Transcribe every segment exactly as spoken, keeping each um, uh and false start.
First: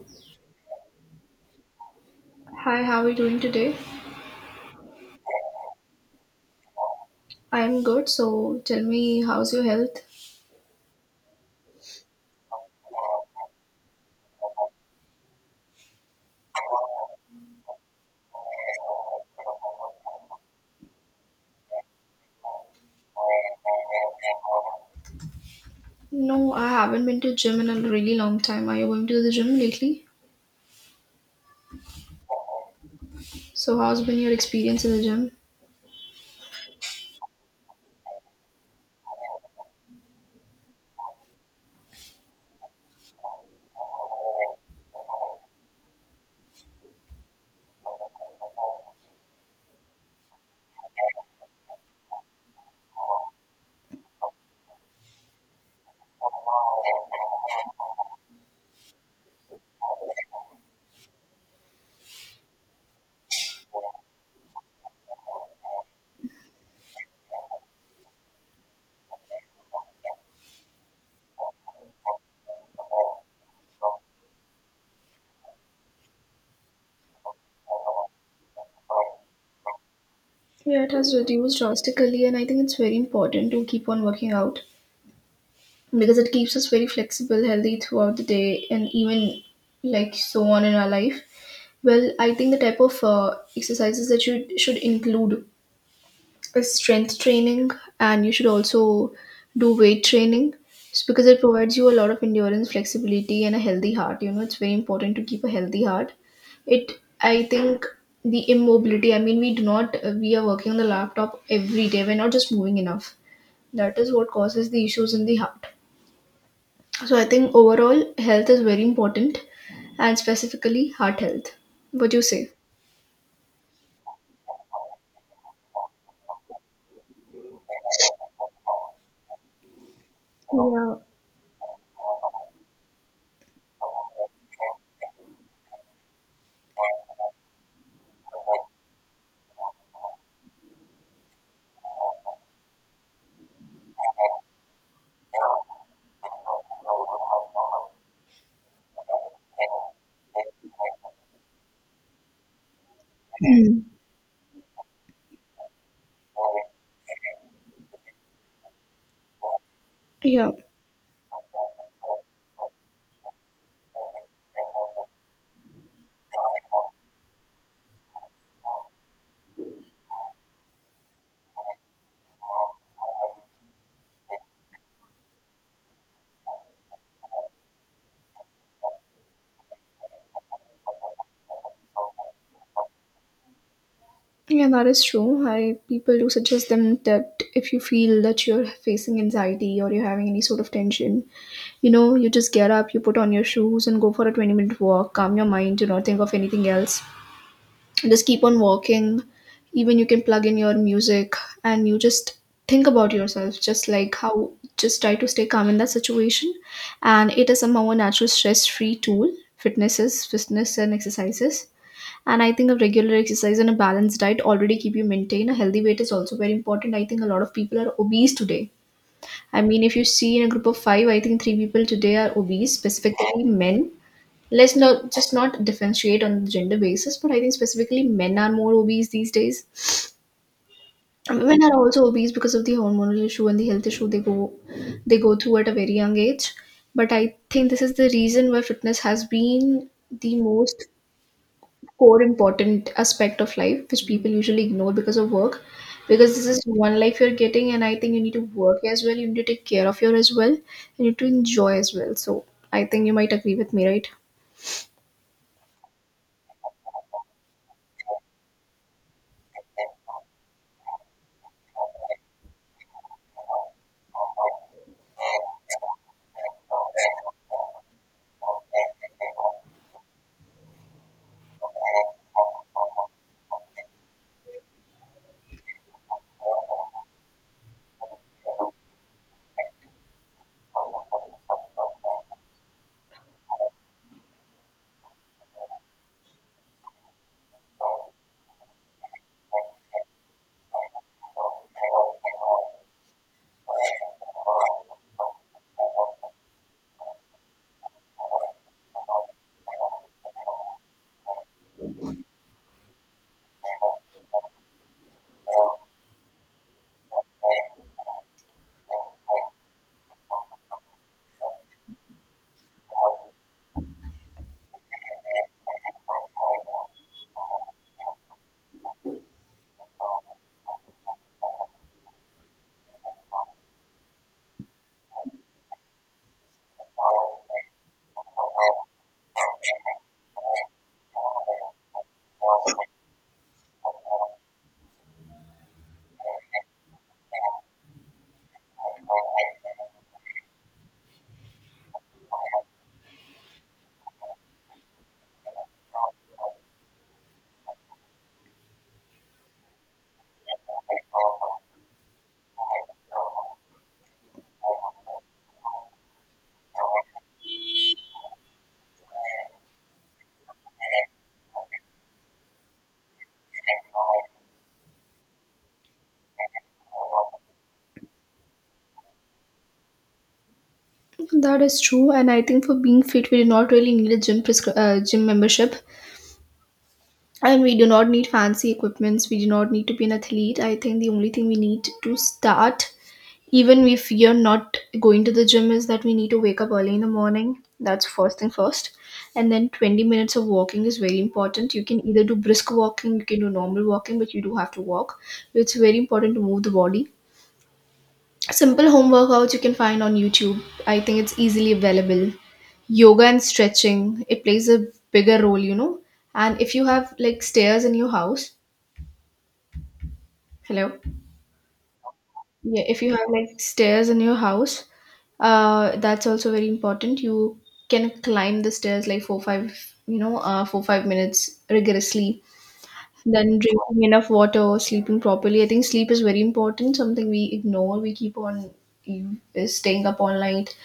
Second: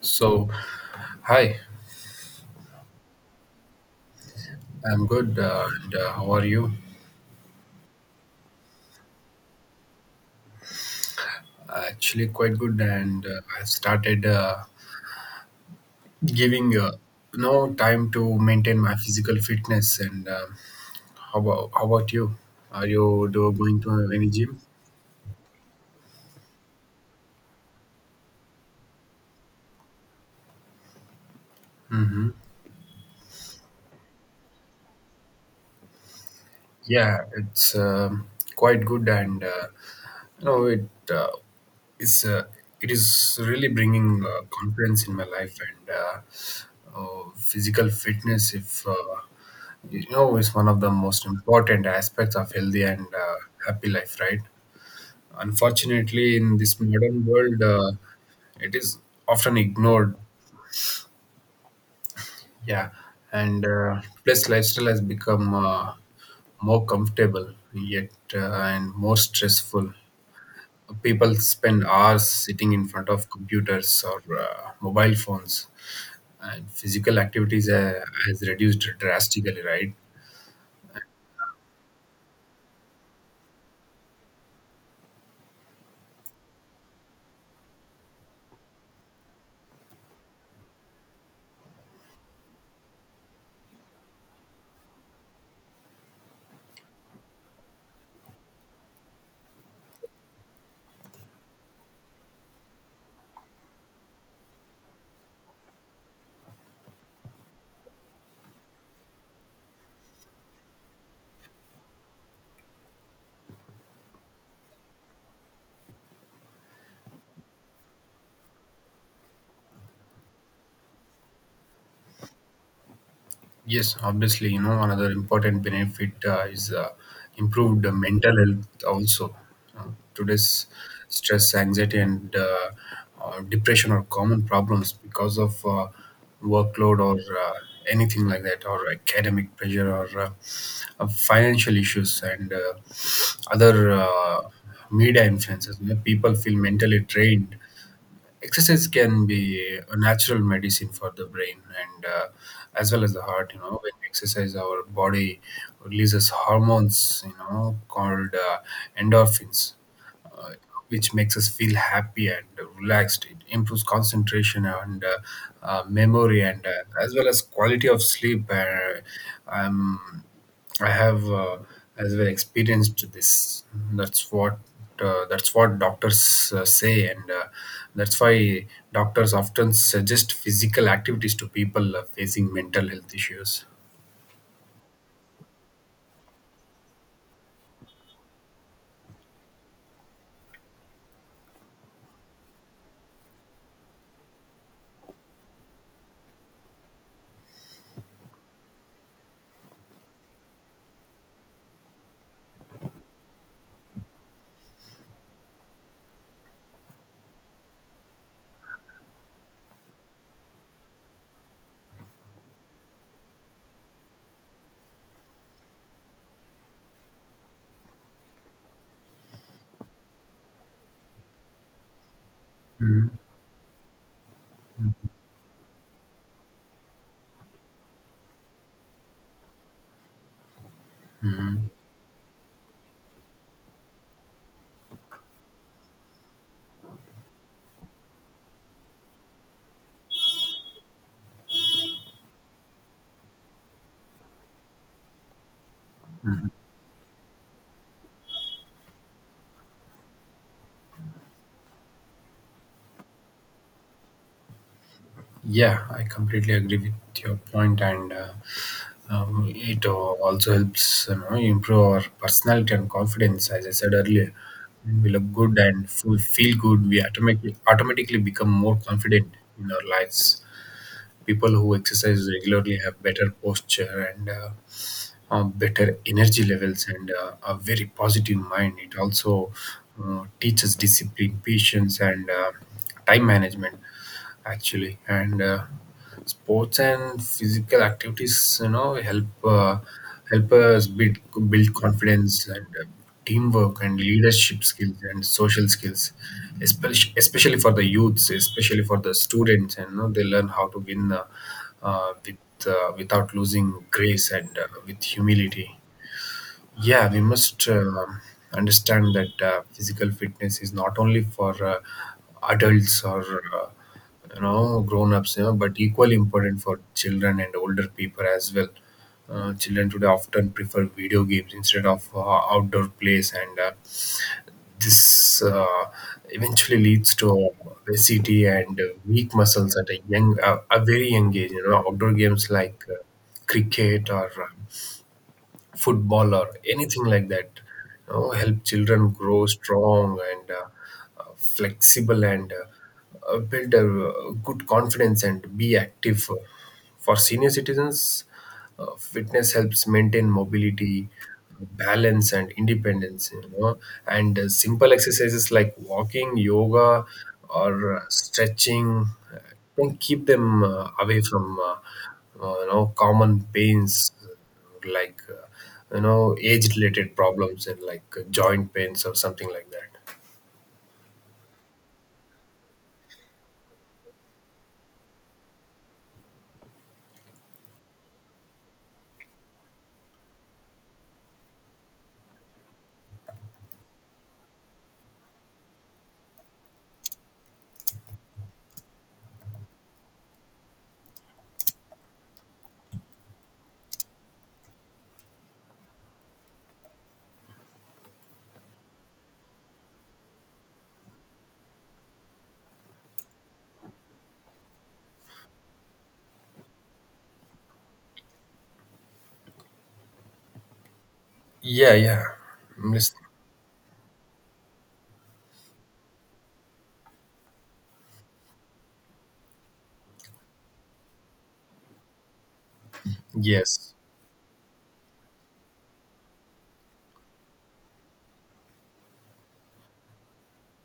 So, hi, Hi, how are you doing today? I'm good. Uh, and, uh, how are you? I am good. So tell me, how's your health? Actually, quite good. And uh, I started uh, giving uh, no time to maintain my physical fitness. And uh, how about how about you? Are you do going to any gym? No, I haven't been to gym in a really long time. Are you going to the gym lately? Mm-hmm. So how's been your experience in the gym? Yeah, it's um quite good, and uh, you know it uh, is uh, it is really bringing uh, confidence in my life and uh, uh, physical fitness. If uh, you know, is one of the most important aspects of healthy and uh, happy life, right? Unfortunately, in this modern world, uh, it is often ignored, yeah, and uh, plus lifestyle has become uh, more comfortable yet uh, and more stressful. People spend hours sitting in front of computers or uh, mobile phones, and physical activities uh, has reduced drastically, right? Yeah, it has reduced drastically, and I think it's very important to keep on working out because it keeps us very flexible, healthy throughout the day, and even like so on in our life. Well, I think the type of uh, exercises that you should include is strength training, and you should also do weight training s- because it provides you a lot of endurance, flexibility, and a healthy heart. You know, it's very important to keep a healthy heart. It I think the immobility, I mean, we do not uh, we are working on the laptop every day, we're not just moving enough. That is what causes the issues in the heart. So I think overall health is very important, and specifically heart health. What do you say? Yes, obviously, you know, another important benefit uh, is uh, improved uh, mental health also. Uh, Today's Yeah. stress, anxiety, and uh, uh, depression are common problems because of uh, workload or uh, anything like that, or academic pressure or uh, uh, financial issues and uh, other uh, media influences. You know, people feel mentally drained. Exercise can be a natural medicine for the brain and uh, as well as the heart. You know, when we exercise, our body releases hormones, you know, called uh, endorphins, uh, Yeah. which makes us feel happy and relaxed. It improves concentration and uh, uh, memory and uh, as well as quality of sleep. uh, um, I have uh, as well experienced this. That's what uh, that's what doctors uh, say, and uh, that's why doctors often suggest physical activities to people uh, facing mental health issues. Yeah, that is true. I people do suggest them that if you feel that you're facing anxiety or you're having any sort of tension, you know, you just get up, you put on your shoes and go for a twenty minute walk, calm your mind, do not think of anything else. Just keep on walking. Even you can plug in your music and you just think about yourself, just like how just try to stay calm in that situation. And it is somehow a natural stress free tool, fitnesses, fitness and exercises. And I think a regular exercise and a balanced diet already keep you maintain. A healthy weight is also very important. I think a lot of people are obese today. I mean, if you see in a group of five, I think three people today are obese, specifically men. Let's not just not differentiate on the gender basis, but I think specifically men are more obese these days. Women Mm-hmm. are also obese because of the hormonal issue and the health issue they go they go through at a very young age. But I think this is the reason why fitness has been the most core important aspect of life which people usually ignore because of work, because this is one life you're getting, and I think you need to work as well, you need to take care of your as well, you need to enjoy as well. So I think you might agree with me, right? Yeah, I completely agree with your point, and uh, um, it uh, also helps, you know, improve our personality and confidence. As I said earlier, when we look good and f- feel good, we automatically automatically become more confident in our lives. People who exercise regularly have better posture and uh, uh, better energy levels and uh, a very positive mind. It also uh, teaches discipline, patience, and uh, time management actually. And uh, sports and physical activities, you know, help uh, help us build, build confidence and uh, teamwork and leadership skills and social skills, especially especially for the youths, especially for the students, and you know, they learn how to win, uh, uh, with uh, without losing grace and uh, with humility, yeah. We must um understand that uh, physical fitness is not only for uh, adults or uh, you know grown-ups, you know, but equally important for children and older people as well. Uh, children today often prefer video games instead of uh, outdoor plays, and uh, this uh, eventually leads to obesity and uh, weak muscles at a young, uh, a very young age. You know, outdoor games like uh, cricket or uh, football or anything like that, you know, help children grow strong and uh, uh, flexible and uh, uh, build a uh, good confidence and be active. For senior citizens, uh, fitness helps maintain mobility, balance, and independence, you know, and uh, simple exercises like walking, yoga, or uh, stretching uh, can keep them uh, away from uh, uh, you know common pains like uh, you know age related problems, and like uh, joint pains or something like that. That is true, and I think for being fit we do not really need a gym prescri- uh, gym membership, and we do not need fancy equipments, we do not need to be an athlete. I think the only thing we need to start, even if you're not going to the gym, is that we need to wake up early in the morning. That's first thing first. And then twenty minutes of walking is very important. You can either do brisk walking, you can do normal walking, but you do have to walk. So it's very important to move the body. Simple home workouts you can find on YouTube, I think it's easily available. Yoga and stretching, it plays a bigger role, you know. And if you have like stairs in your house, hello. Yeah, yeah. Yeah, I'm if you listening. have like stairs in your house, uh, that's also very important. You can climb the stairs like four, five, you know, uh, four, five minutes rigorously. Then Yes. drinking enough water, sleeping properly. I think sleep is very important. Something we ignore. We keep on you- staying up all night,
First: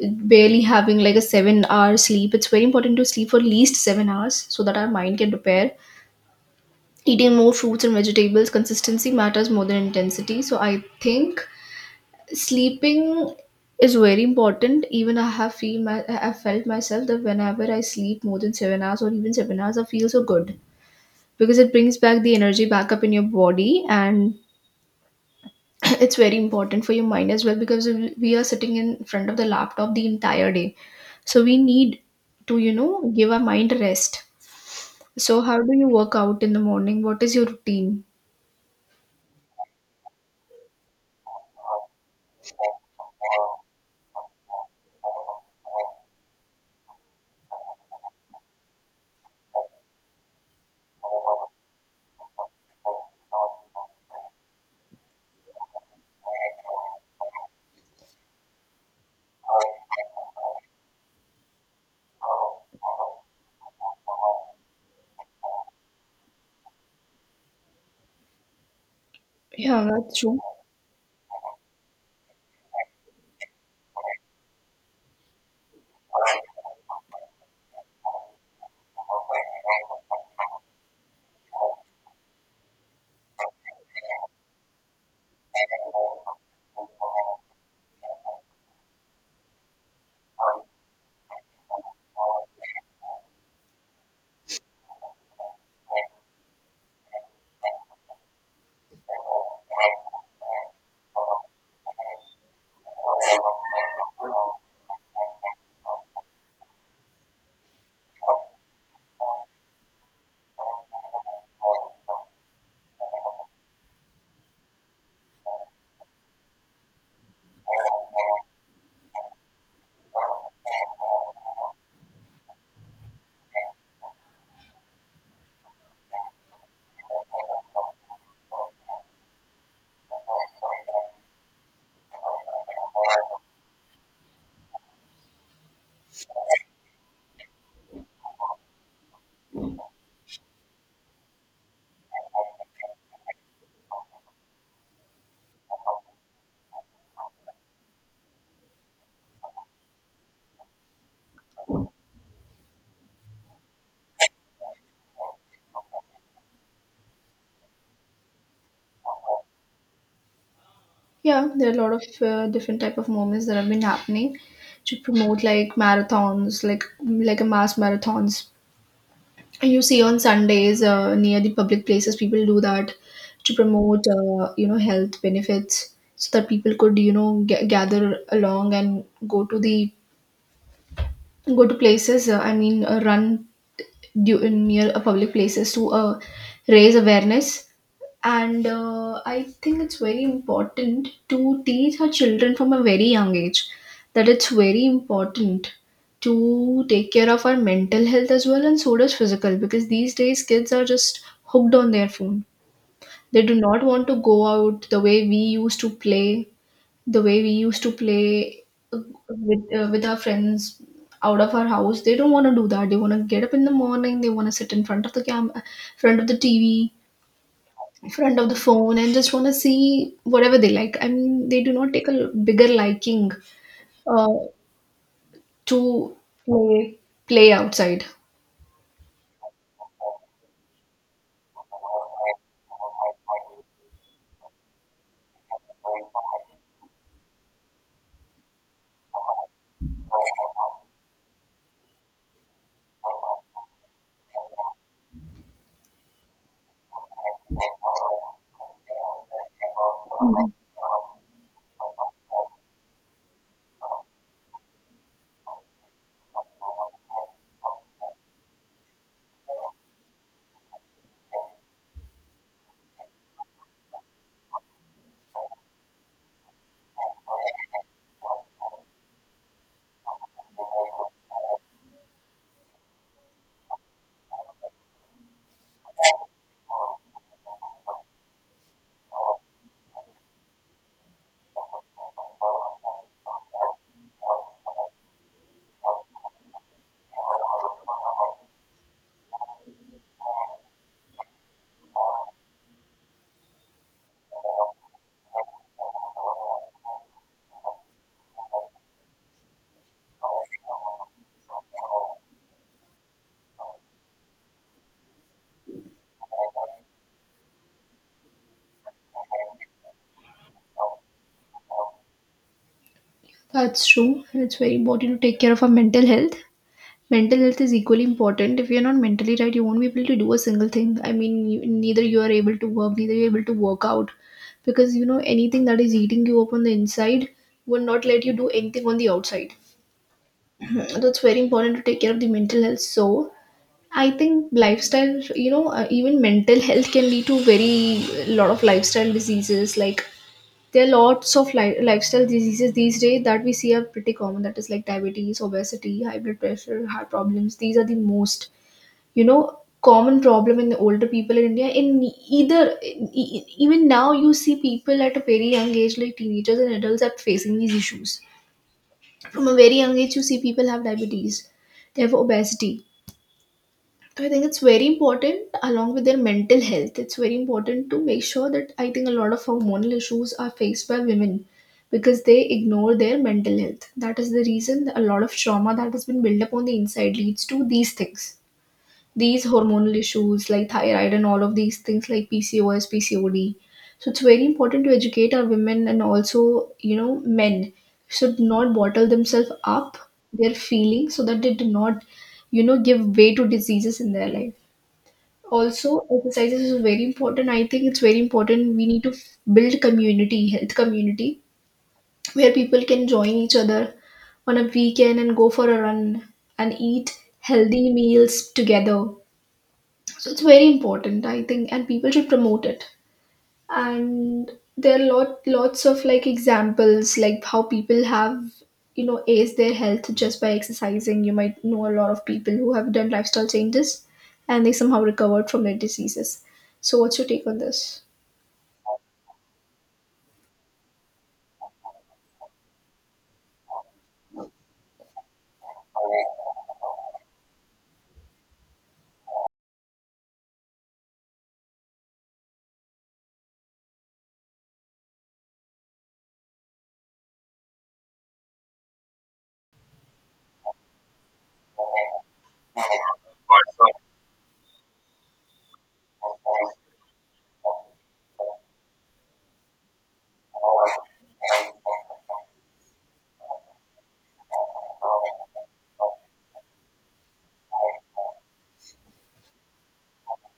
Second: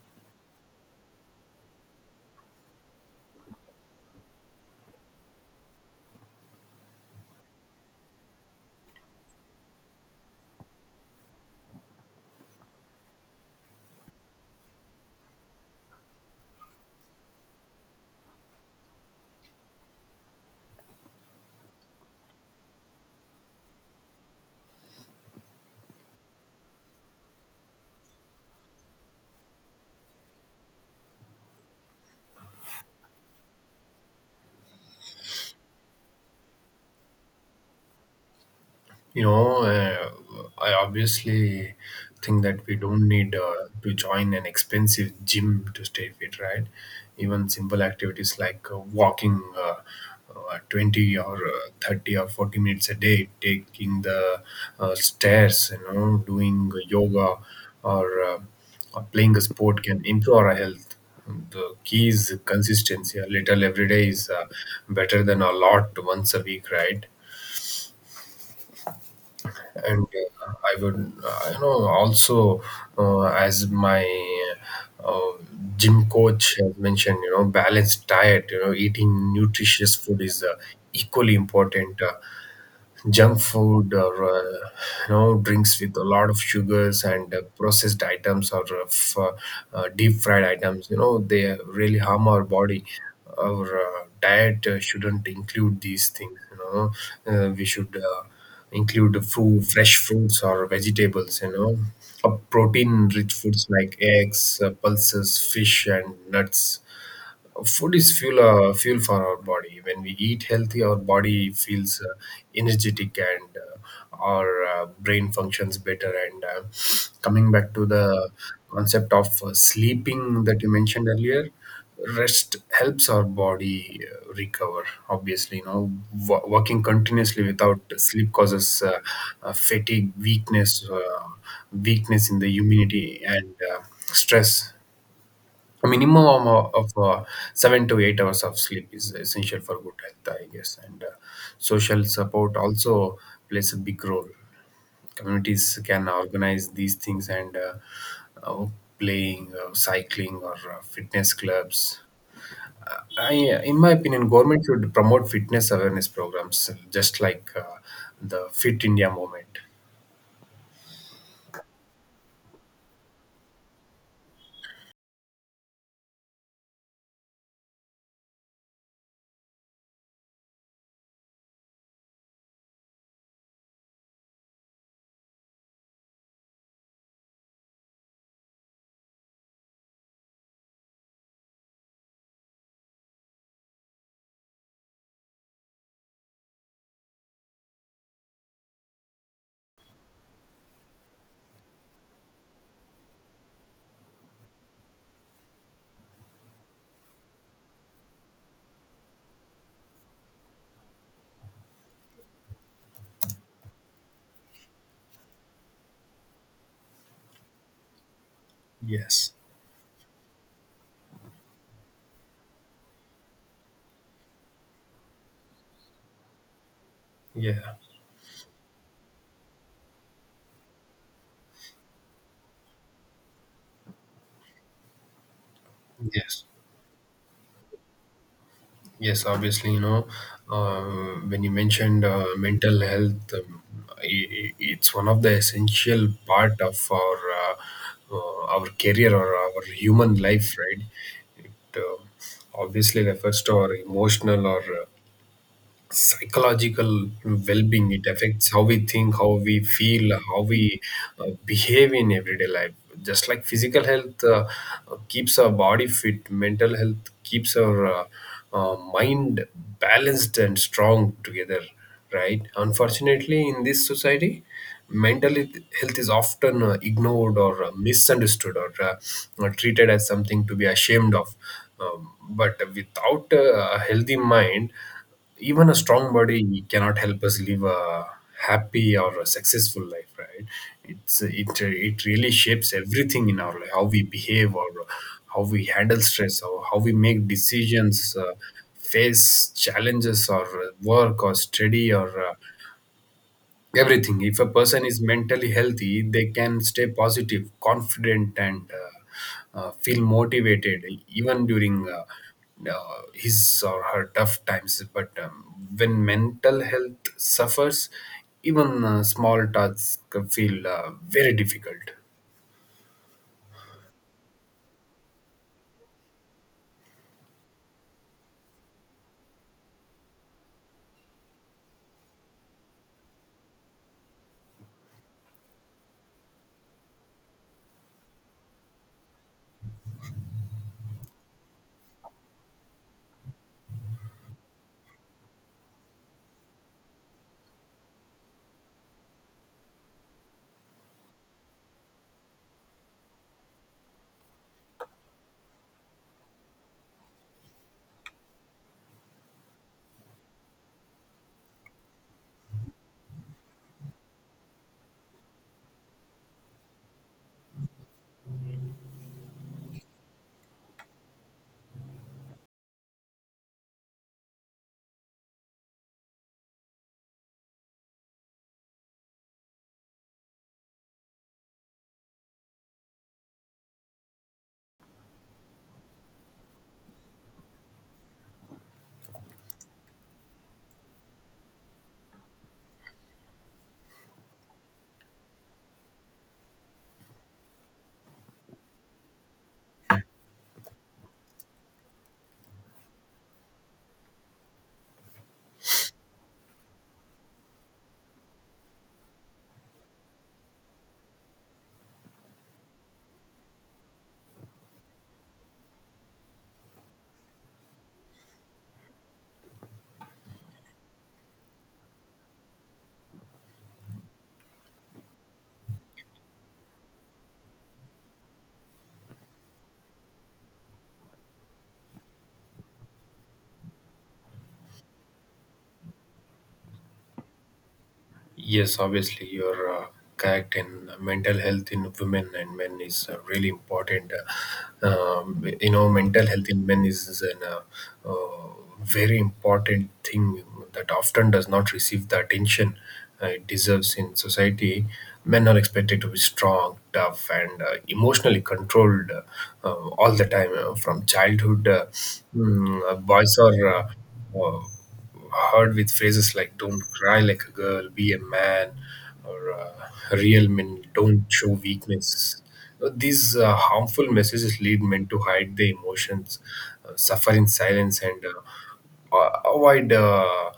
barely having like a seven hour sleep. It's very important to sleep for at least seven hours so that our mind can prepare. Eating more fruits and vegetables. Consistency matters more than intensity. So I think sleeping is very important. Even I have feel my I have felt myself that whenever I sleep more than seven hours or even seven hours, I feel so good because it brings back the energy back up in your body. And it's very important for your mind as well because we we are sitting in front of the laptop the entire day. So we need to, you know, give our mind rest. So how do you work out in the morning? What is your routine? You know, uh, I obviously think that we don't need uh, to join an expensive gym to stay fit, right? Even simple activities like uh, walking uh, uh, twenty or uh, thirty or forty minutes a day, taking the uh, stairs, you know, doing yoga or, uh, or playing a sport can improve our health. The key is consistency. A little every day is uh, better than a lot once a week, right? Yeah, and that's true. uh, I would, uh, you know, also, uh, as my uh, gym coach has mentioned, you know, balanced diet, you know, eating nutritious food is uh, equally important. Uh, junk food or uh, you know drinks with a lot of sugars and uh, processed items or uh, f- uh, uh, deep fried items, you know, they really harm our body. Our uh, diet uh, shouldn't include these things, you know. Uh, we should uh, include the fruit fresh fruits or vegetables, you know, protein rich foods like eggs, uh, pulses, fish, and nuts. Food is fuel, uh, fuel for our body. When we eat healthy, our body feels uh, energetic and uh, our uh, brain functions better. And uh, coming back to the concept of uh, sleeping that you mentioned earlier, rest helps our body uh, recover. Obviously, you know, wo- working continuously without sleep causes uh, uh, fatigue, weakness, uh, weakness in the immunity, and uh, stress. A minimum of, of uh, seven to eight hours of sleep is essential for good health, I guess. And uh, social support also plays a big role. Communities can organize these things, and uh, uh, playing, uh, cycling, or uh, fitness clubs. I, in my opinion, government should promote fitness awareness programs, just like uh, the Fit India movement. Yeah, there are a lot of uh, different type of moments that have been happening to promote like marathons, like like a mass marathons. You see on Sundays uh, near the public places, people do that to promote uh, you know health benefits, so that people could you know g- gather along and go to the go to places. Uh, I mean, uh, run du- near uh, public places to uh, raise awareness. And uh, I think it's very important to teach our children from a very young age that it's very important to take care of our mental health as well, and so does physical, because these days kids are just hooked on their phone. They do not want to go out the way we used to play the way we used to play uh, Yes. with uh, with our friends out of our house. They don't want to do that. They want to get up in the morning, they want to sit in front of the cam, front of the TV, Yeah. front of the phone and just want to see whatever they like. I mean, they do not take a bigger liking uh, to Yes. play, play outside. Yes, obviously, you know, uh, when you mentioned uh, mental health, um, i- i- it's one of the essential part of our uh, uh, our career or our human life, right? It uh, obviously refers to our emotional or uh, psychological well-being. It affects how we think, how we feel, how Mhm. we uh, behave in everyday life. Just like physical health uh, keeps our body fit, mental health keeps our uh, uh, mind balanced and strong together, right? Unfortunately, in this society, mental health health is often uh, ignored, or uh, misunderstood, or uh, or treated as something to be ashamed of. Um, but without uh, a healthy mind, even a strong body cannot help us live a happy or a successful life, right? It's it it really shapes everything in our life: how we behave, or how we handle stress, or how we make decisions, uh, face challenges, or uh, work or study or uh, everything. If a person is mentally healthy, they can stay positive, confident, and uh, uh, feel motivated even during uh, uh, his or her tough times. But um, when mental health suffers, even uh, small tasks feel uh, very difficult. That's true. And it's very important to take care of our mental health. Mental health is equally important. If you're not mentally right, you won't be able to do a single thing. I mean, you, neither you are able to work, neither you're able to work out. Because, you know, anything that is eating you up on the inside will not let you do anything on the outside. Mhm. So it's very important to take care of the mental health. So, I think lifestyle, you know, uh, even mental health can lead to very uh, lot of lifestyle diseases. Like there are lots of li- lifestyle diseases these days that we see are pretty common. That is like diabetes, obesity, high blood pressure, heart problems. These are the most, you know, common problem in the older people in India. In either, in, e- even now, you see people at a very young age, like teenagers and adults, are facing these issues. From a very young age, you see people have diabetes, they have obesity. I think it's very important along with their mental health. It's very important to make sure that I think a lot of hormonal issues are faced by women because they ignore their mental health. That is the reason that a lot of trauma that has been built up on the inside leads to these things. These hormonal issues like thyroid and all of these things like P C O S, P C O D. So it's very important to educate our women, and also, you know, men should not bottle themselves up their feelings so that they do not, you know, give way to diseases in their life. Also exercises is very important. I think it's very important we need to f- build community health community where people can join each other on a weekend and go for a run and eat healthy meals together. So it's very important, I think, and people should promote it. And there are lot lots of like examples like how people have, you know, aced their health just by exercising. You might know a lot of people who have done lifestyle changes and they somehow recovered from their diseases. So what's your take on this? Yes, obviously, you're uh, correct. And mental health in women and men is uh, really important. Uh, Um, you know, mental health in men is, is an, uh, uh, very important thing that often does not receive the attention uh, it deserves in society. Men are expected to be strong, tough, and uh, emotionally controlled uh, uh, all the time, uh, from childhood. Uh, mm, uh, boys are. Uh, uh, heard with phrases like "Don't cry like a girl," "Be a man," or uh, "Real men don't show weakness." Uh, These uh, harmful messages lead men to hide their emotions, uh, suffer in silence, and uh, uh, avoid uh,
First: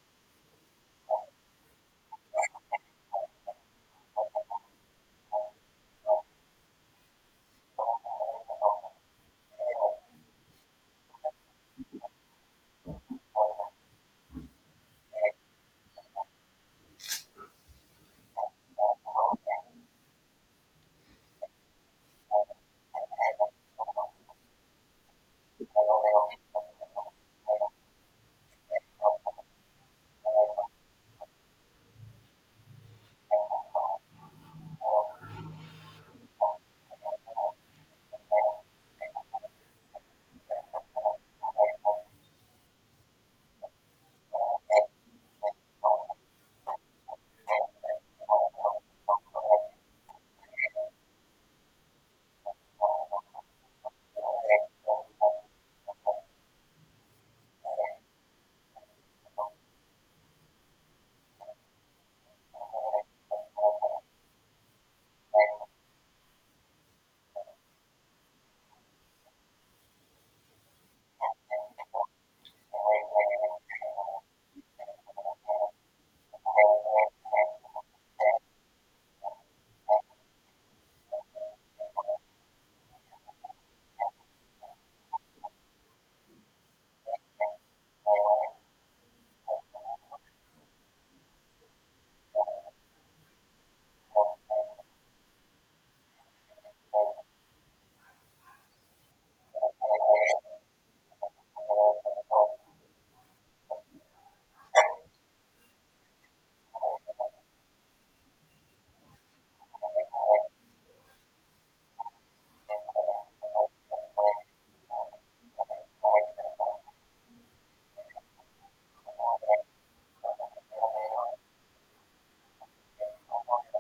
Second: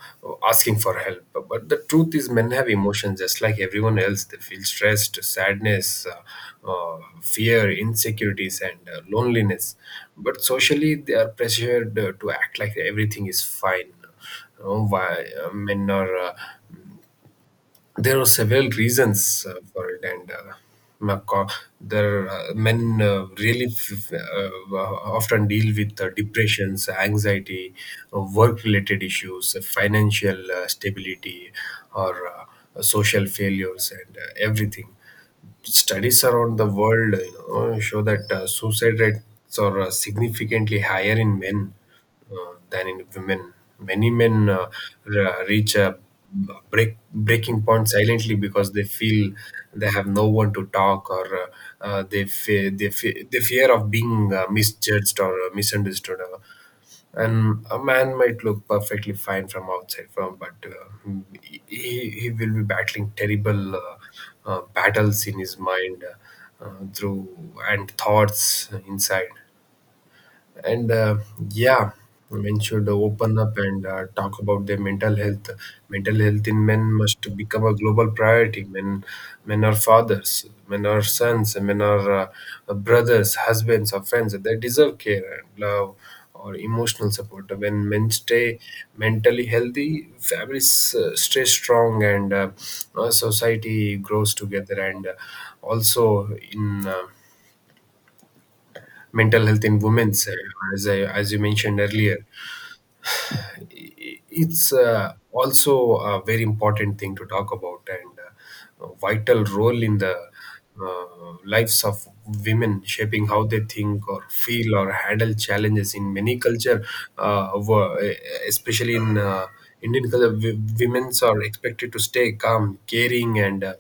asking for help. But the truth is, men have emotions just like everyone else. They feel stressed, sadness, uh, uh, fear, insecurities, and uh, loneliness. But socially, they are pressured uh, to act like everything is fine. Oh, why? I mean, or, uh, there are several reasons uh, for it, and uh, my co- there uh, men uh, really f- uh, often deal with uh, depressions, anxiety, uh, work-related issues, uh, financial uh, stability, or uh, social failures, and uh, everything. Studies around the world, you know, show that uh, suicide rates are uh, significantly higher in men uh, than in women. Many men uh, re- reach a break, breaking point silently because they feel they have no one to talk, or uh, uh, they fe- they fe- they fear of being uh, misjudged or uh, misunderstood. Uh, and a man might look perfectly fine from outside from but uh, he, he will be battling terrible uh, uh, battles in his mind, uh, uh, through and thoughts inside, and uh, yeah. Men should open up and uh, talk about their mental health. Mental health in men must become a global priority. Men men are fathers, men are sons, men are uh, brothers, husbands, or friends. They deserve care and love or emotional support. When men stay mentally healthy, families uh, stay strong, and uh, uh, society grows together. And uh, also, in uh, mental health in women, as I, as you mentioned earlier, it's uh, also a very important thing to talk about, and uh, a vital role in the uh, lives of women, shaping how they think or feel or handle challenges in many culture, uh, wo- especially in uh, Indian culture, w- women's are expected to stay calm, caring, and uh,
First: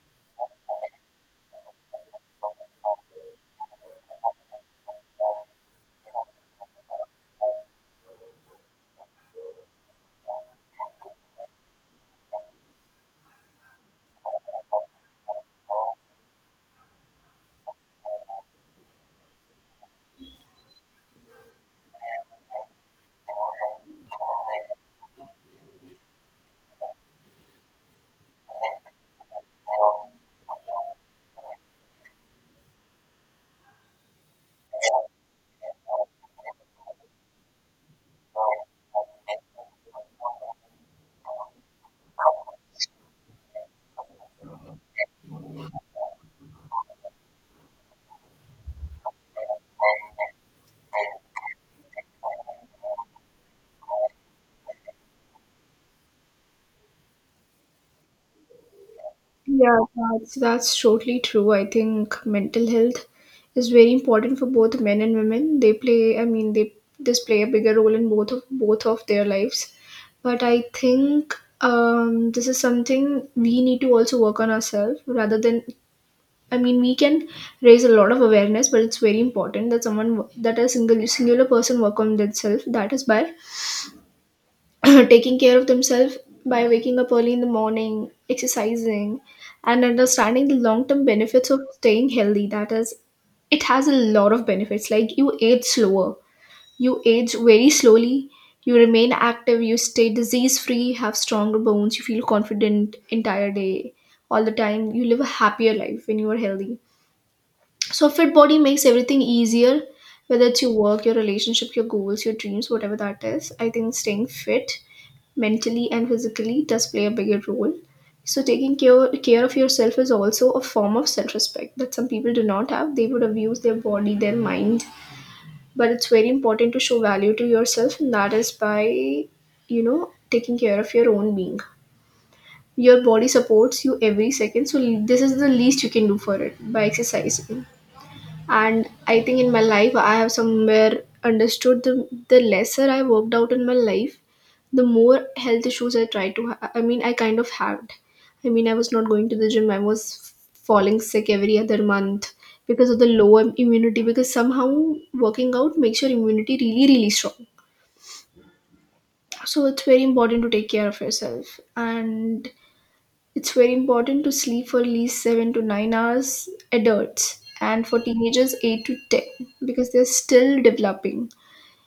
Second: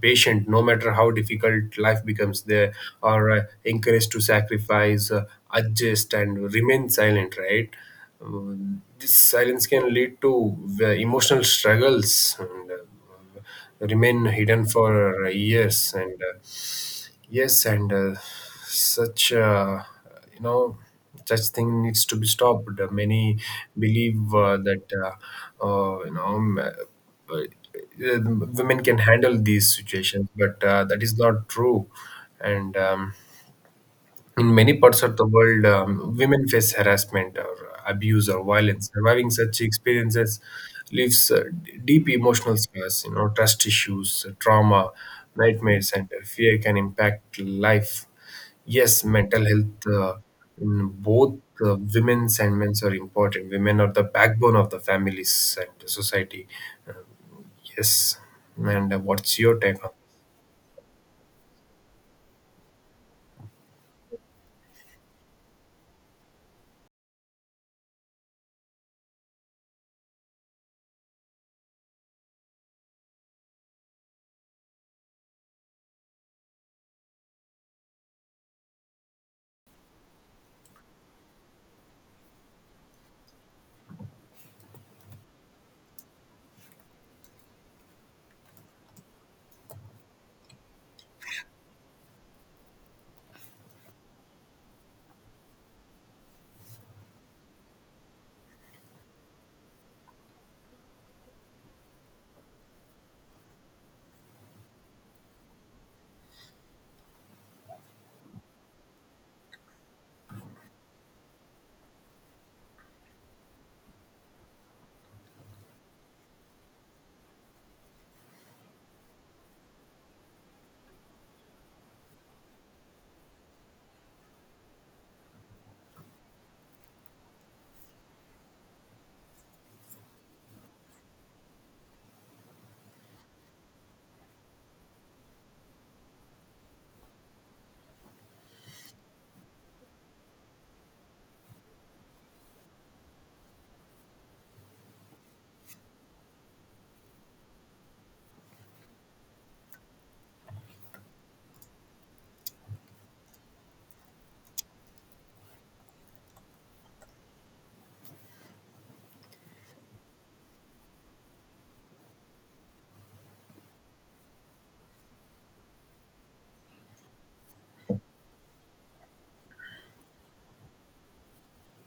patient, no matter how difficult life becomes. They are uh, encouraged to sacrifice, uh, adjust, and remain silent, right? Um, this silence can lead to uh, emotional struggles and uh, remain hidden for years. And uh, Yes, and uh, such uh, you know such thing needs to be stopped. Uh, Many believe uh, that uh, uh, you know m- uh, uh, women can handle these situations, but uh, that is not true. And um, In many parts of the world, um, women face harassment or abuse or violence. Surviving such experiences leaves uh, d- deep emotional scars, you know, trust issues, trauma, nightmares, and uh, fear can impact life. Yes, mental health uh, in both uh, women's and men's are important. Women are the backbone of the families and the society. Yes, and uh, what's your Yeah, take on? that's that's totally true. I think mental health is very important for both men and women. They play, I mean, they this play a bigger role in both of both of their lives. But I think um, this is something we need to also work on ourselves rather than. I mean, we can raise a lot of awareness, but it's very important that someone that a single singular person work on themselves. That is by taking care of themselves by waking up early in the morning, exercising, and understanding the long term benefits of staying healthy. That is, it has a lot of benefits. Like you age slower, you age very slowly, you remain active, you stay disease free, have stronger bones, you feel confident entire day, all the time. You live a happier life when you are healthy. So, a fit body makes everything easier, whether it's your work, your relationship, your goals, your dreams, whatever that is. I think staying fit mentally and physically does play a bigger role. So, taking care, care of yourself is also a form of self respect that some people do not have. They would abuse their body, their mind. But it's very important to show value to yourself, and that is by, you know, taking care of your own being. Your body supports you every second, so this is the least you can do for it by exercising. And I think in my life I have somewhere understood the, the lesser I worked out in my life, the more health issues I tried to ha- I mean I kind of had. i mean I was not going to the gym, I was f- falling sick every other month because of the low im- immunity, because somehow working out makes your immunity really really strong. So it's very important to take care of yourself, and it's very important to sleep for at least seven to nine hours, adults, and for teenagers eight to ten, because they're still developing.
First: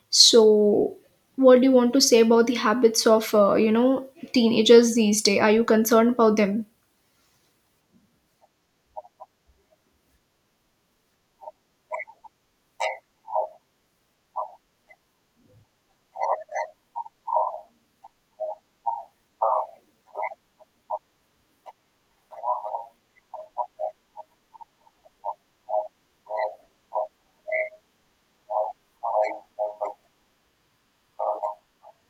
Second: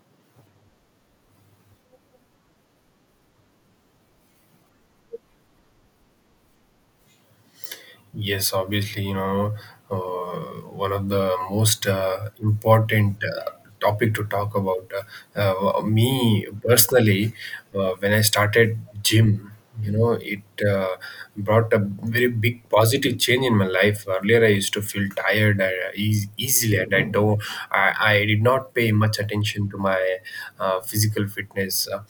So what do you want to say about the habits of uh, you know teenagers these days? Are you concerned about them? Yes, obviously, you know, uh, one of the most uh, important uh, topic to talk about. Uh, uh, me personally, uh, when I started gym, you know, it uh, brought a very big positive change in my life. Earlier, I used to feel tired uh, eas easily, and I don't, I, I did not pay much attention to my uh, physical fitness. Uh,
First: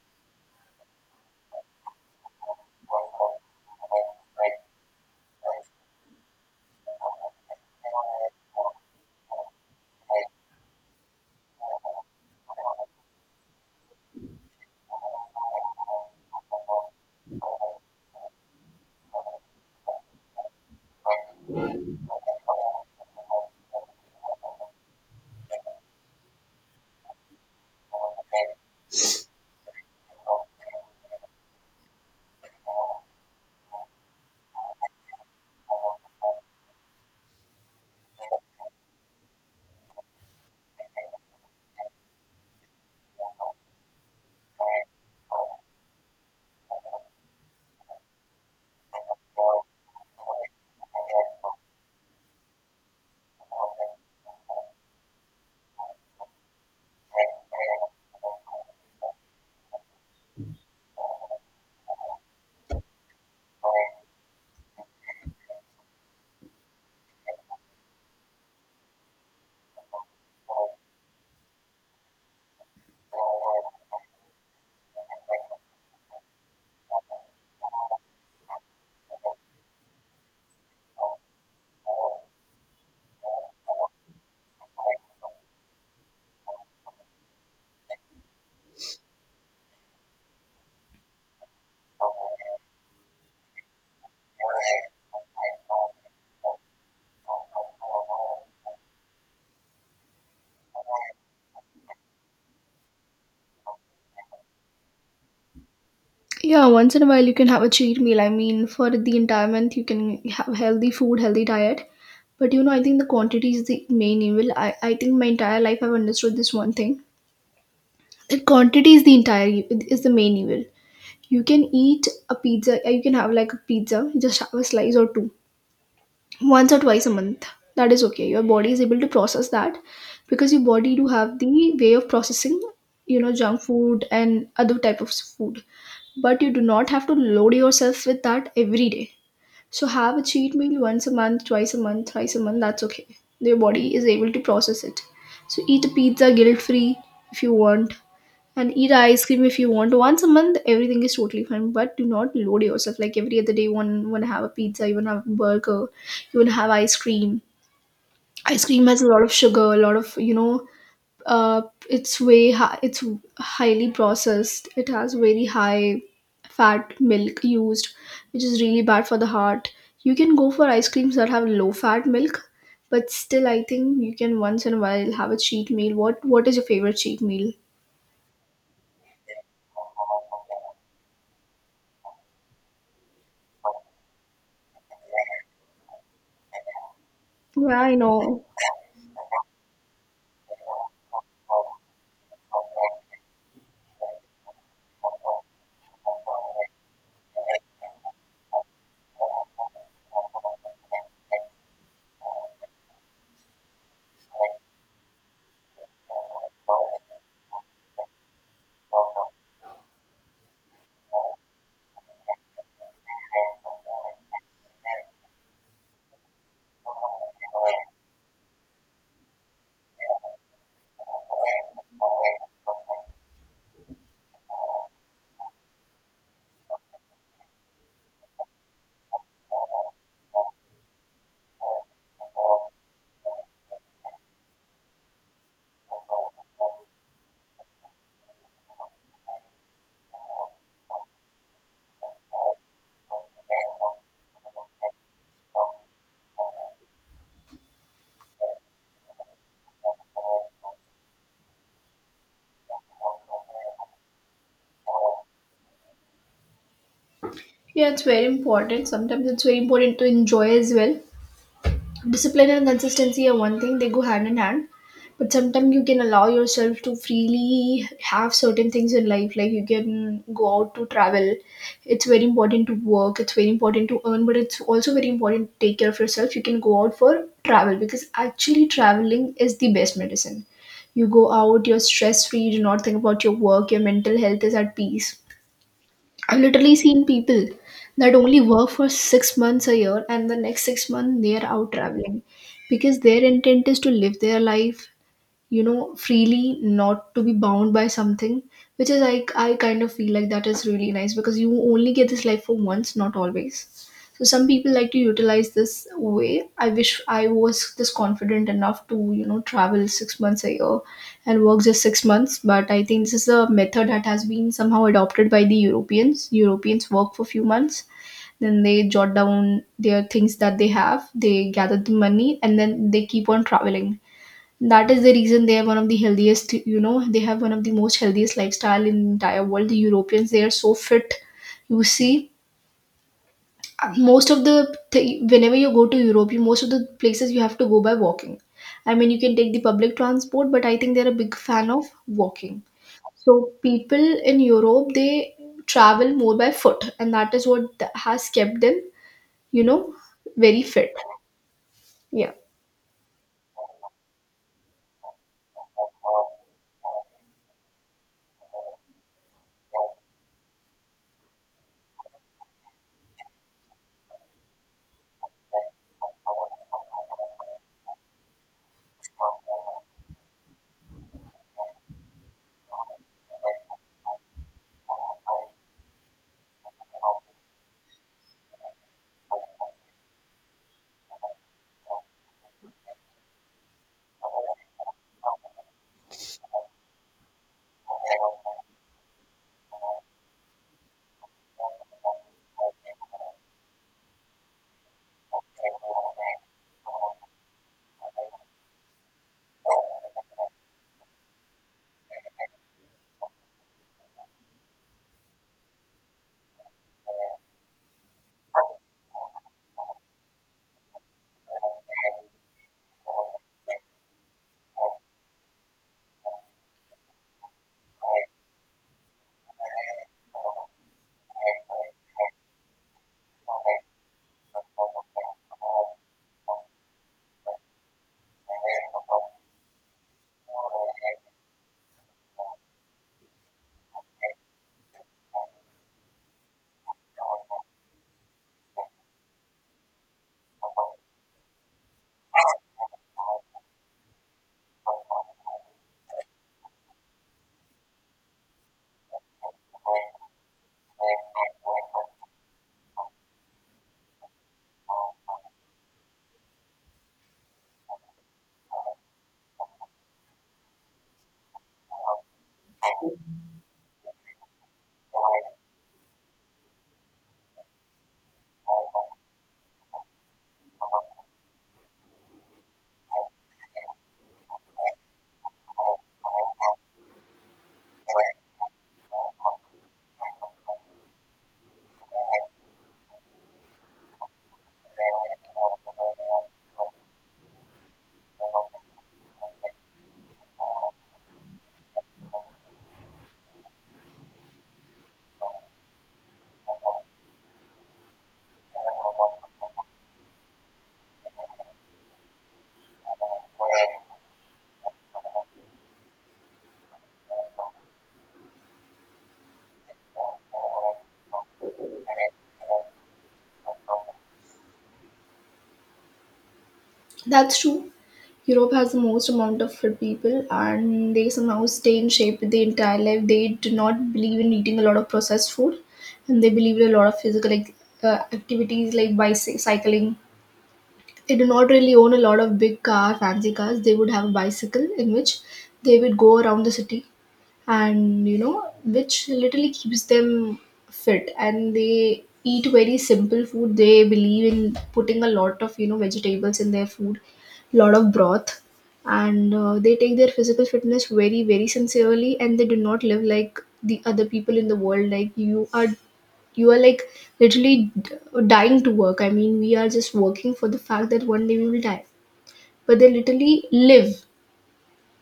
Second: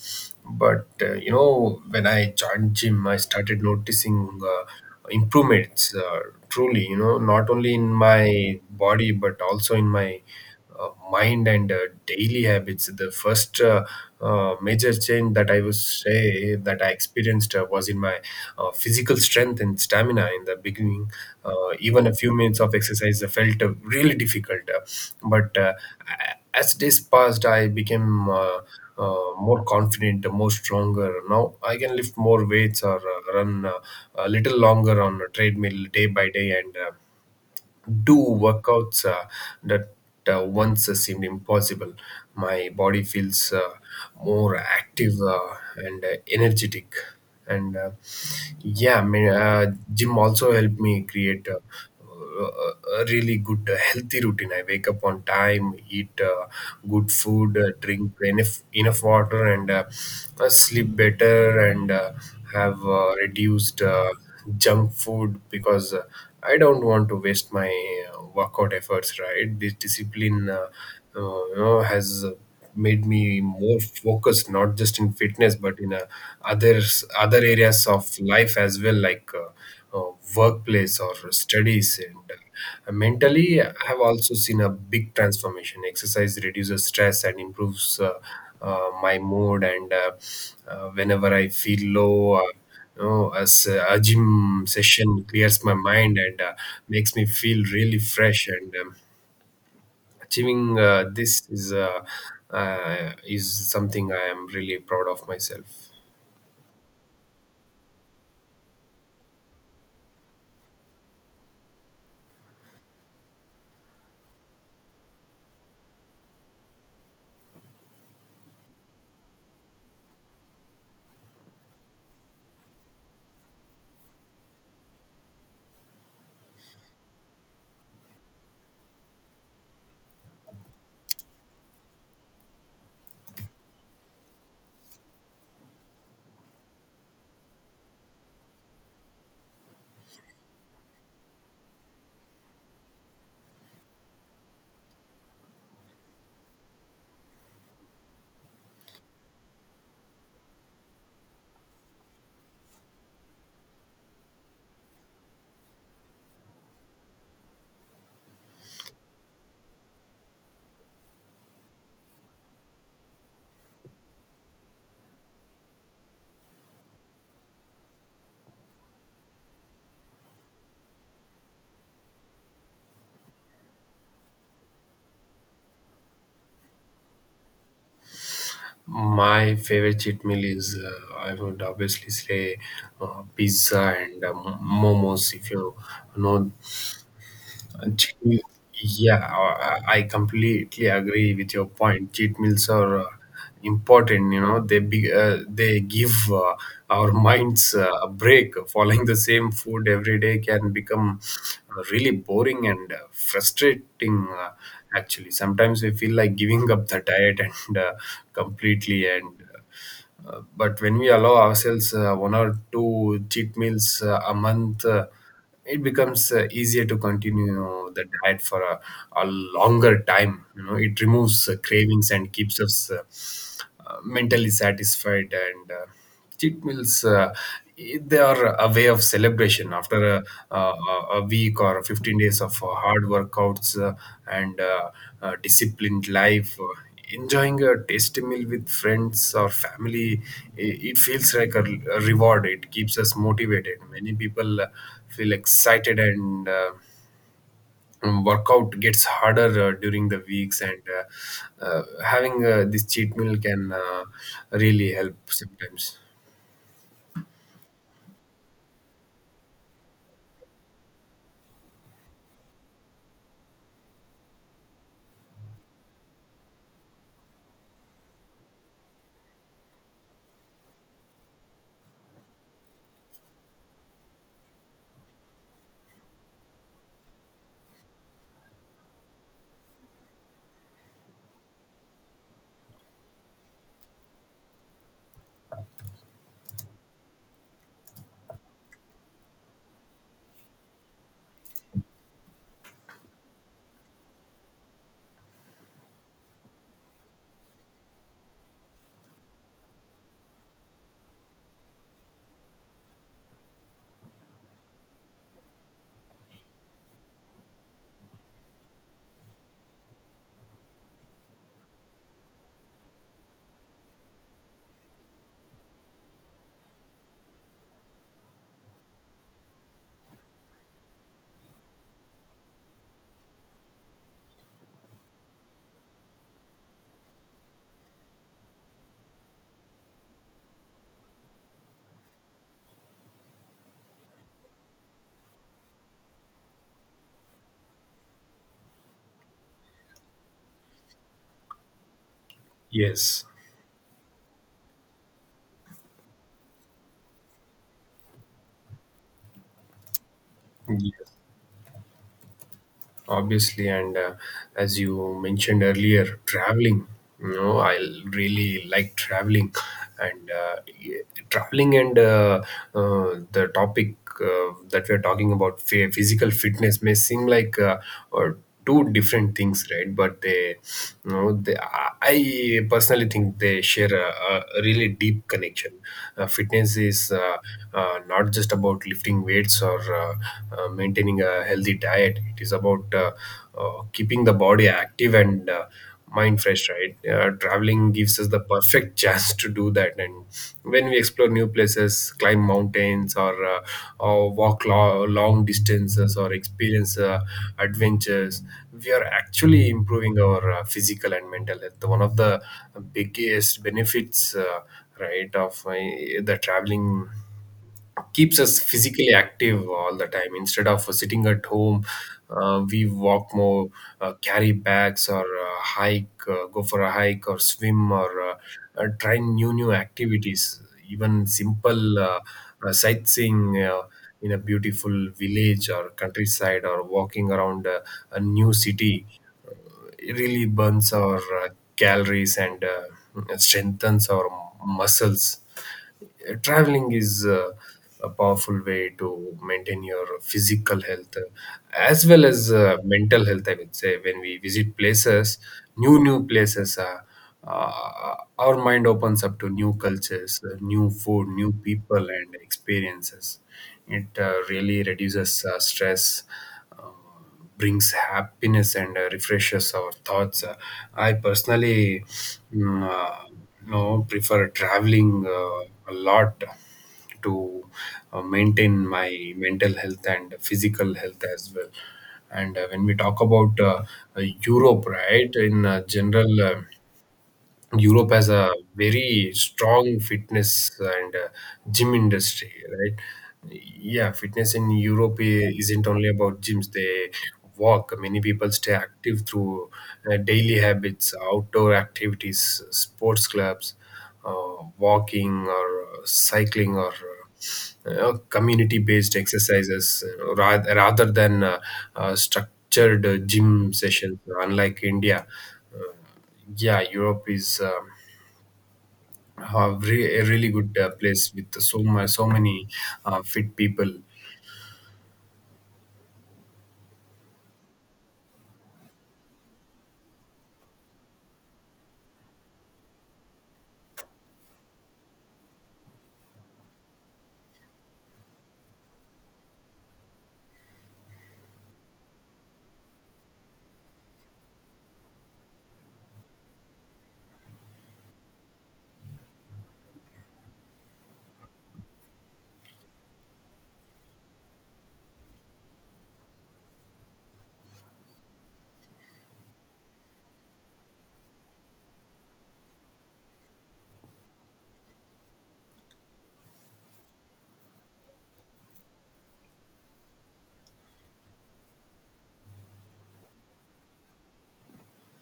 but uh, you know, when I joined gym, I started noticing Uh, improvements uh, truly, you know, not only in my body but also in my uh, mind and uh, daily habits. The first uh, uh, major change that I would say that I experienced uh, was in my uh, physical strength and stamina. In the beginning, uh, even a few minutes of exercise uh, felt uh, really difficult, uh, but uh, a- as days passed, I became uh, uh, more confident, more stronger. Now I can lift more weights or uh, run uh, a little longer on a treadmill day by day and. Uh, do workouts uh, that uh, once uh, seemed impossible. My body feels uh, more active uh, and uh, energetic. And uh, yeah, I mean, uh, gym also helped me create uh, a, a really good uh, healthy routine. I wake up on time, eat uh, good food, uh, drink enough enough water, and uh, uh, sleep better, and uh, have uh, reduced Uh, junk food because uh, I don't want to waste my uh, workout efforts, right? This discipline uh, uh, you know, has uh, made me more focused, not just in fitness, but in uh, others, other areas of life as well, like uh, uh, workplace or studies. And uh, mentally, I have also seen a big transformation. Exercise reduces stress and improves uh, uh, my mood, and uh, uh, whenever I feel low, uh, you know, as a a gym session clears my mind and uh, makes me feel really fresh. And um, achieving uh, this is uh, uh, is something I am really proud of myself. Yeah, once in a while you can have a cheat meal. I mean, for the entire month you can have healthy food, healthy diet. But you know, I think the quantity is the main evil. I, I think my entire life I've understood this one thing. That quantity is the entire e- is the main evil. You can eat a pizza, yeah, you can have like a pizza, just have a slice or two, once or twice a month. That is okay. Your body is able to process that because your body do have the way of processing, you know, junk food and other type of food. But you do not have to load yourself with that every day. So have a cheat meal once a month, twice a month, thrice a month. That's okay. Your body is able to process it. So eat a pizza guilt free if you want, and eat ice cream if you want once a month. Everything is totally fine, but do not load yourself like every other day. One want to have a pizza, you want to have a burger, you want to have ice cream. Ice cream has a lot of sugar, a lot of, you know, uh, it's way high, it's highly processed, it has very high fat milk used, which is really bad for the heart. You can go for ice creams that have low fat milk, but still I think you can once in a while have a cheat meal. What what is your favorite cheat meal? My favorite cheat meal is, uh, I would obviously say, uh, pizza and um, momos. If you know. Yeah, I know. Cheat-, yeah, I I completely agree with your point. Cheat meals are uh, important. You know, they be, uh, they give uh, our minds uh, a break. Following the same food every day can become uh, really boring and uh, frustrating. Uh, Actually, sometimes we feel like giving up the diet and uh, completely and. Uh, uh, but when we allow ourselves uh, one or two cheat meals uh, a month, uh, it becomes uh, easier to continue the diet for a, a longer time. You know, it removes uh, cravings and keeps us uh, uh, mentally satisfied. And uh, cheat meals, uh, they are a way of celebration after a, a, a week or fifteen days of uh, hard workouts uh, and uh, uh, disciplined life, uh, enjoying a tasty meal with friends or family. It, it feels like a, a reward. It keeps us motivated. Many people uh, feel excited, and uh, um, workout gets harder uh, during the weeks, and uh, uh, having uh, this cheat meal can uh, really help sometimes. Yeah, it's very important. Sometimes it's very important to enjoy as well. Discipline and consistency are one thing, they go hand in hand. But sometimes you can allow yourself to freely have certain things in life, like you can go out to travel. It's very important to work, it's very important to earn, but it's also very important to take care of yourself. You can go out for travel, because actually traveling is the best medicine. You go out, you're stress free, you do not think about your work, your mental health is at peace. I've literally seen people that only work for six months a year, and the next six months they are out traveling, because their intent is to live their life, you know, freely, not to be bound by something. Which is like, I kind of feel like that is really nice, because you only get this life for once, not always. So some people like to utilize this way. I wish I was this confident enough to, you know, travel six months a year and work just six months. But I think this is a method that has been somehow adopted by the Europeans. Europeans work for few months, then they jot down their things that they have, they gather the money, and then they keep on traveling. That is the reason they are one of the healthiest, you know, they have one of the most healthiest lifestyle in entire world. The Europeans, they are so fit. You see, most of the, th- whenever you go to Europe, you, most of the places you have to go by walking. I mean, you can take the public transport, but I think they're a big fan of walking. Yes. So people in Europe, they travel more by foot, and that is what th- has kept them, you know, very fit. Yes, Yeah. obviously, and uh, as you mentioned earlier, traveling, you know, I really like traveling, and uh, y- traveling and uh, uh, the topic uh, that we're talking about, phy- physical fitness, may seem like uh, or two different things, right? But they you know they I I personally think they share a, a really deep connection. Uh, fitness is uh, uh, not just about lifting weights or uh, uh, maintaining a healthy diet. It is about uh, uh, keeping the body active and uh, mind fresh, right? Uh, traveling gives us the perfect chance to do that, and when we explore new places, climb mountains, or uh, or walk lo- long distances, or experience uh, adventures, we are actually improving our uh, physical and mental health. One of the biggest benefits, uh, right, of uh, the traveling, keeps us physically active all the time. Instead of sitting at home, uh, we walk more, uh, carry bags, or uh, hike, uh, go for a hike, or swim, or uh, uh, try new new activities. Even simple uh, uh, sightseeing uh, in a beautiful village or countryside, or walking around uh, a new city, uh, it really burns our uh, calories and uh, strengthens our muscles. Traveling is uh, a powerful way to maintain your physical health, uh, as well as uh, mental health, I would say. When we visit places new new places, uh, uh, our mind opens up to new cultures, uh, new food, new people, and experiences. It uh, really reduces uh, stress, um, brings happiness, and uh, refreshes our thoughts. Uh, I personally mm, uh, you know, prefer traveling uh, a lot to uh, maintain my mental health and physical health as well. And uh, when we talk about uh, uh, Europe, right, in uh, general, uh, Europe has a very strong fitness and uh, gym industry, right? Yeah, fitness in Europe i- isn't only about gyms. They walk. Many people stay active through uh, daily habits, outdoor activities, sports clubs, uh, walking, or uh, cycling, or uh, uh, community-based exercises, uh, rath- rather than uh, uh, structured uh, gym sessions. Unlike India. Uh, yeah, Europe is um, a, re- a really good uh, place with so much so many uh, fit people. That's true. Europe has the most amount of fit people, and they somehow stay in shape their entire life. They do not believe in eating a lot of processed food, and they believe in a lot of physical, like, uh, activities like bicycling. They do not really own a lot of big car, fancy cars. They would have a bicycle in which they would go around the city, and you know, which literally keeps them fit. And they eat very simple food, they believe in putting a lot of, you know, vegetables in their food, lot of broth. And uh, they take their physical fitness very very sincerely, and they do not live like the other people in the world. Like you are, you are like literally d- dying to work. I mean, we are just working for the fact that one day we will die, but they literally live.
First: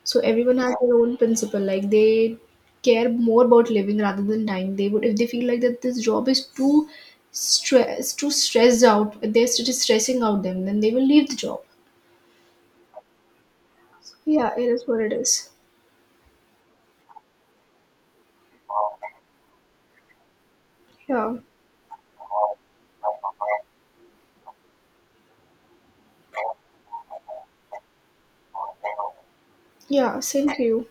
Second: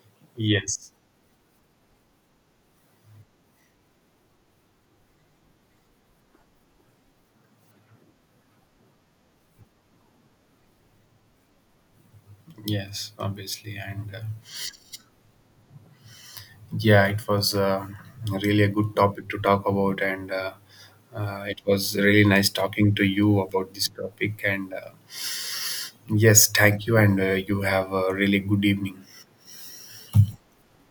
So everyone has Yes. their own principle. Like they care more about living rather than dying. They would, if they feel like that this job is too stress too stressed out, They're it is stressing out them, then they will leave the job. Yes, obviously, and uh, Yeah, it is what it is. yeah, it was uh, really a good topic to talk about, and uh, Yeah. uh, it was really nice talking to you about this topic. And uh, yes, thank you, and uh, you have a really good evening. Yeah, same to you.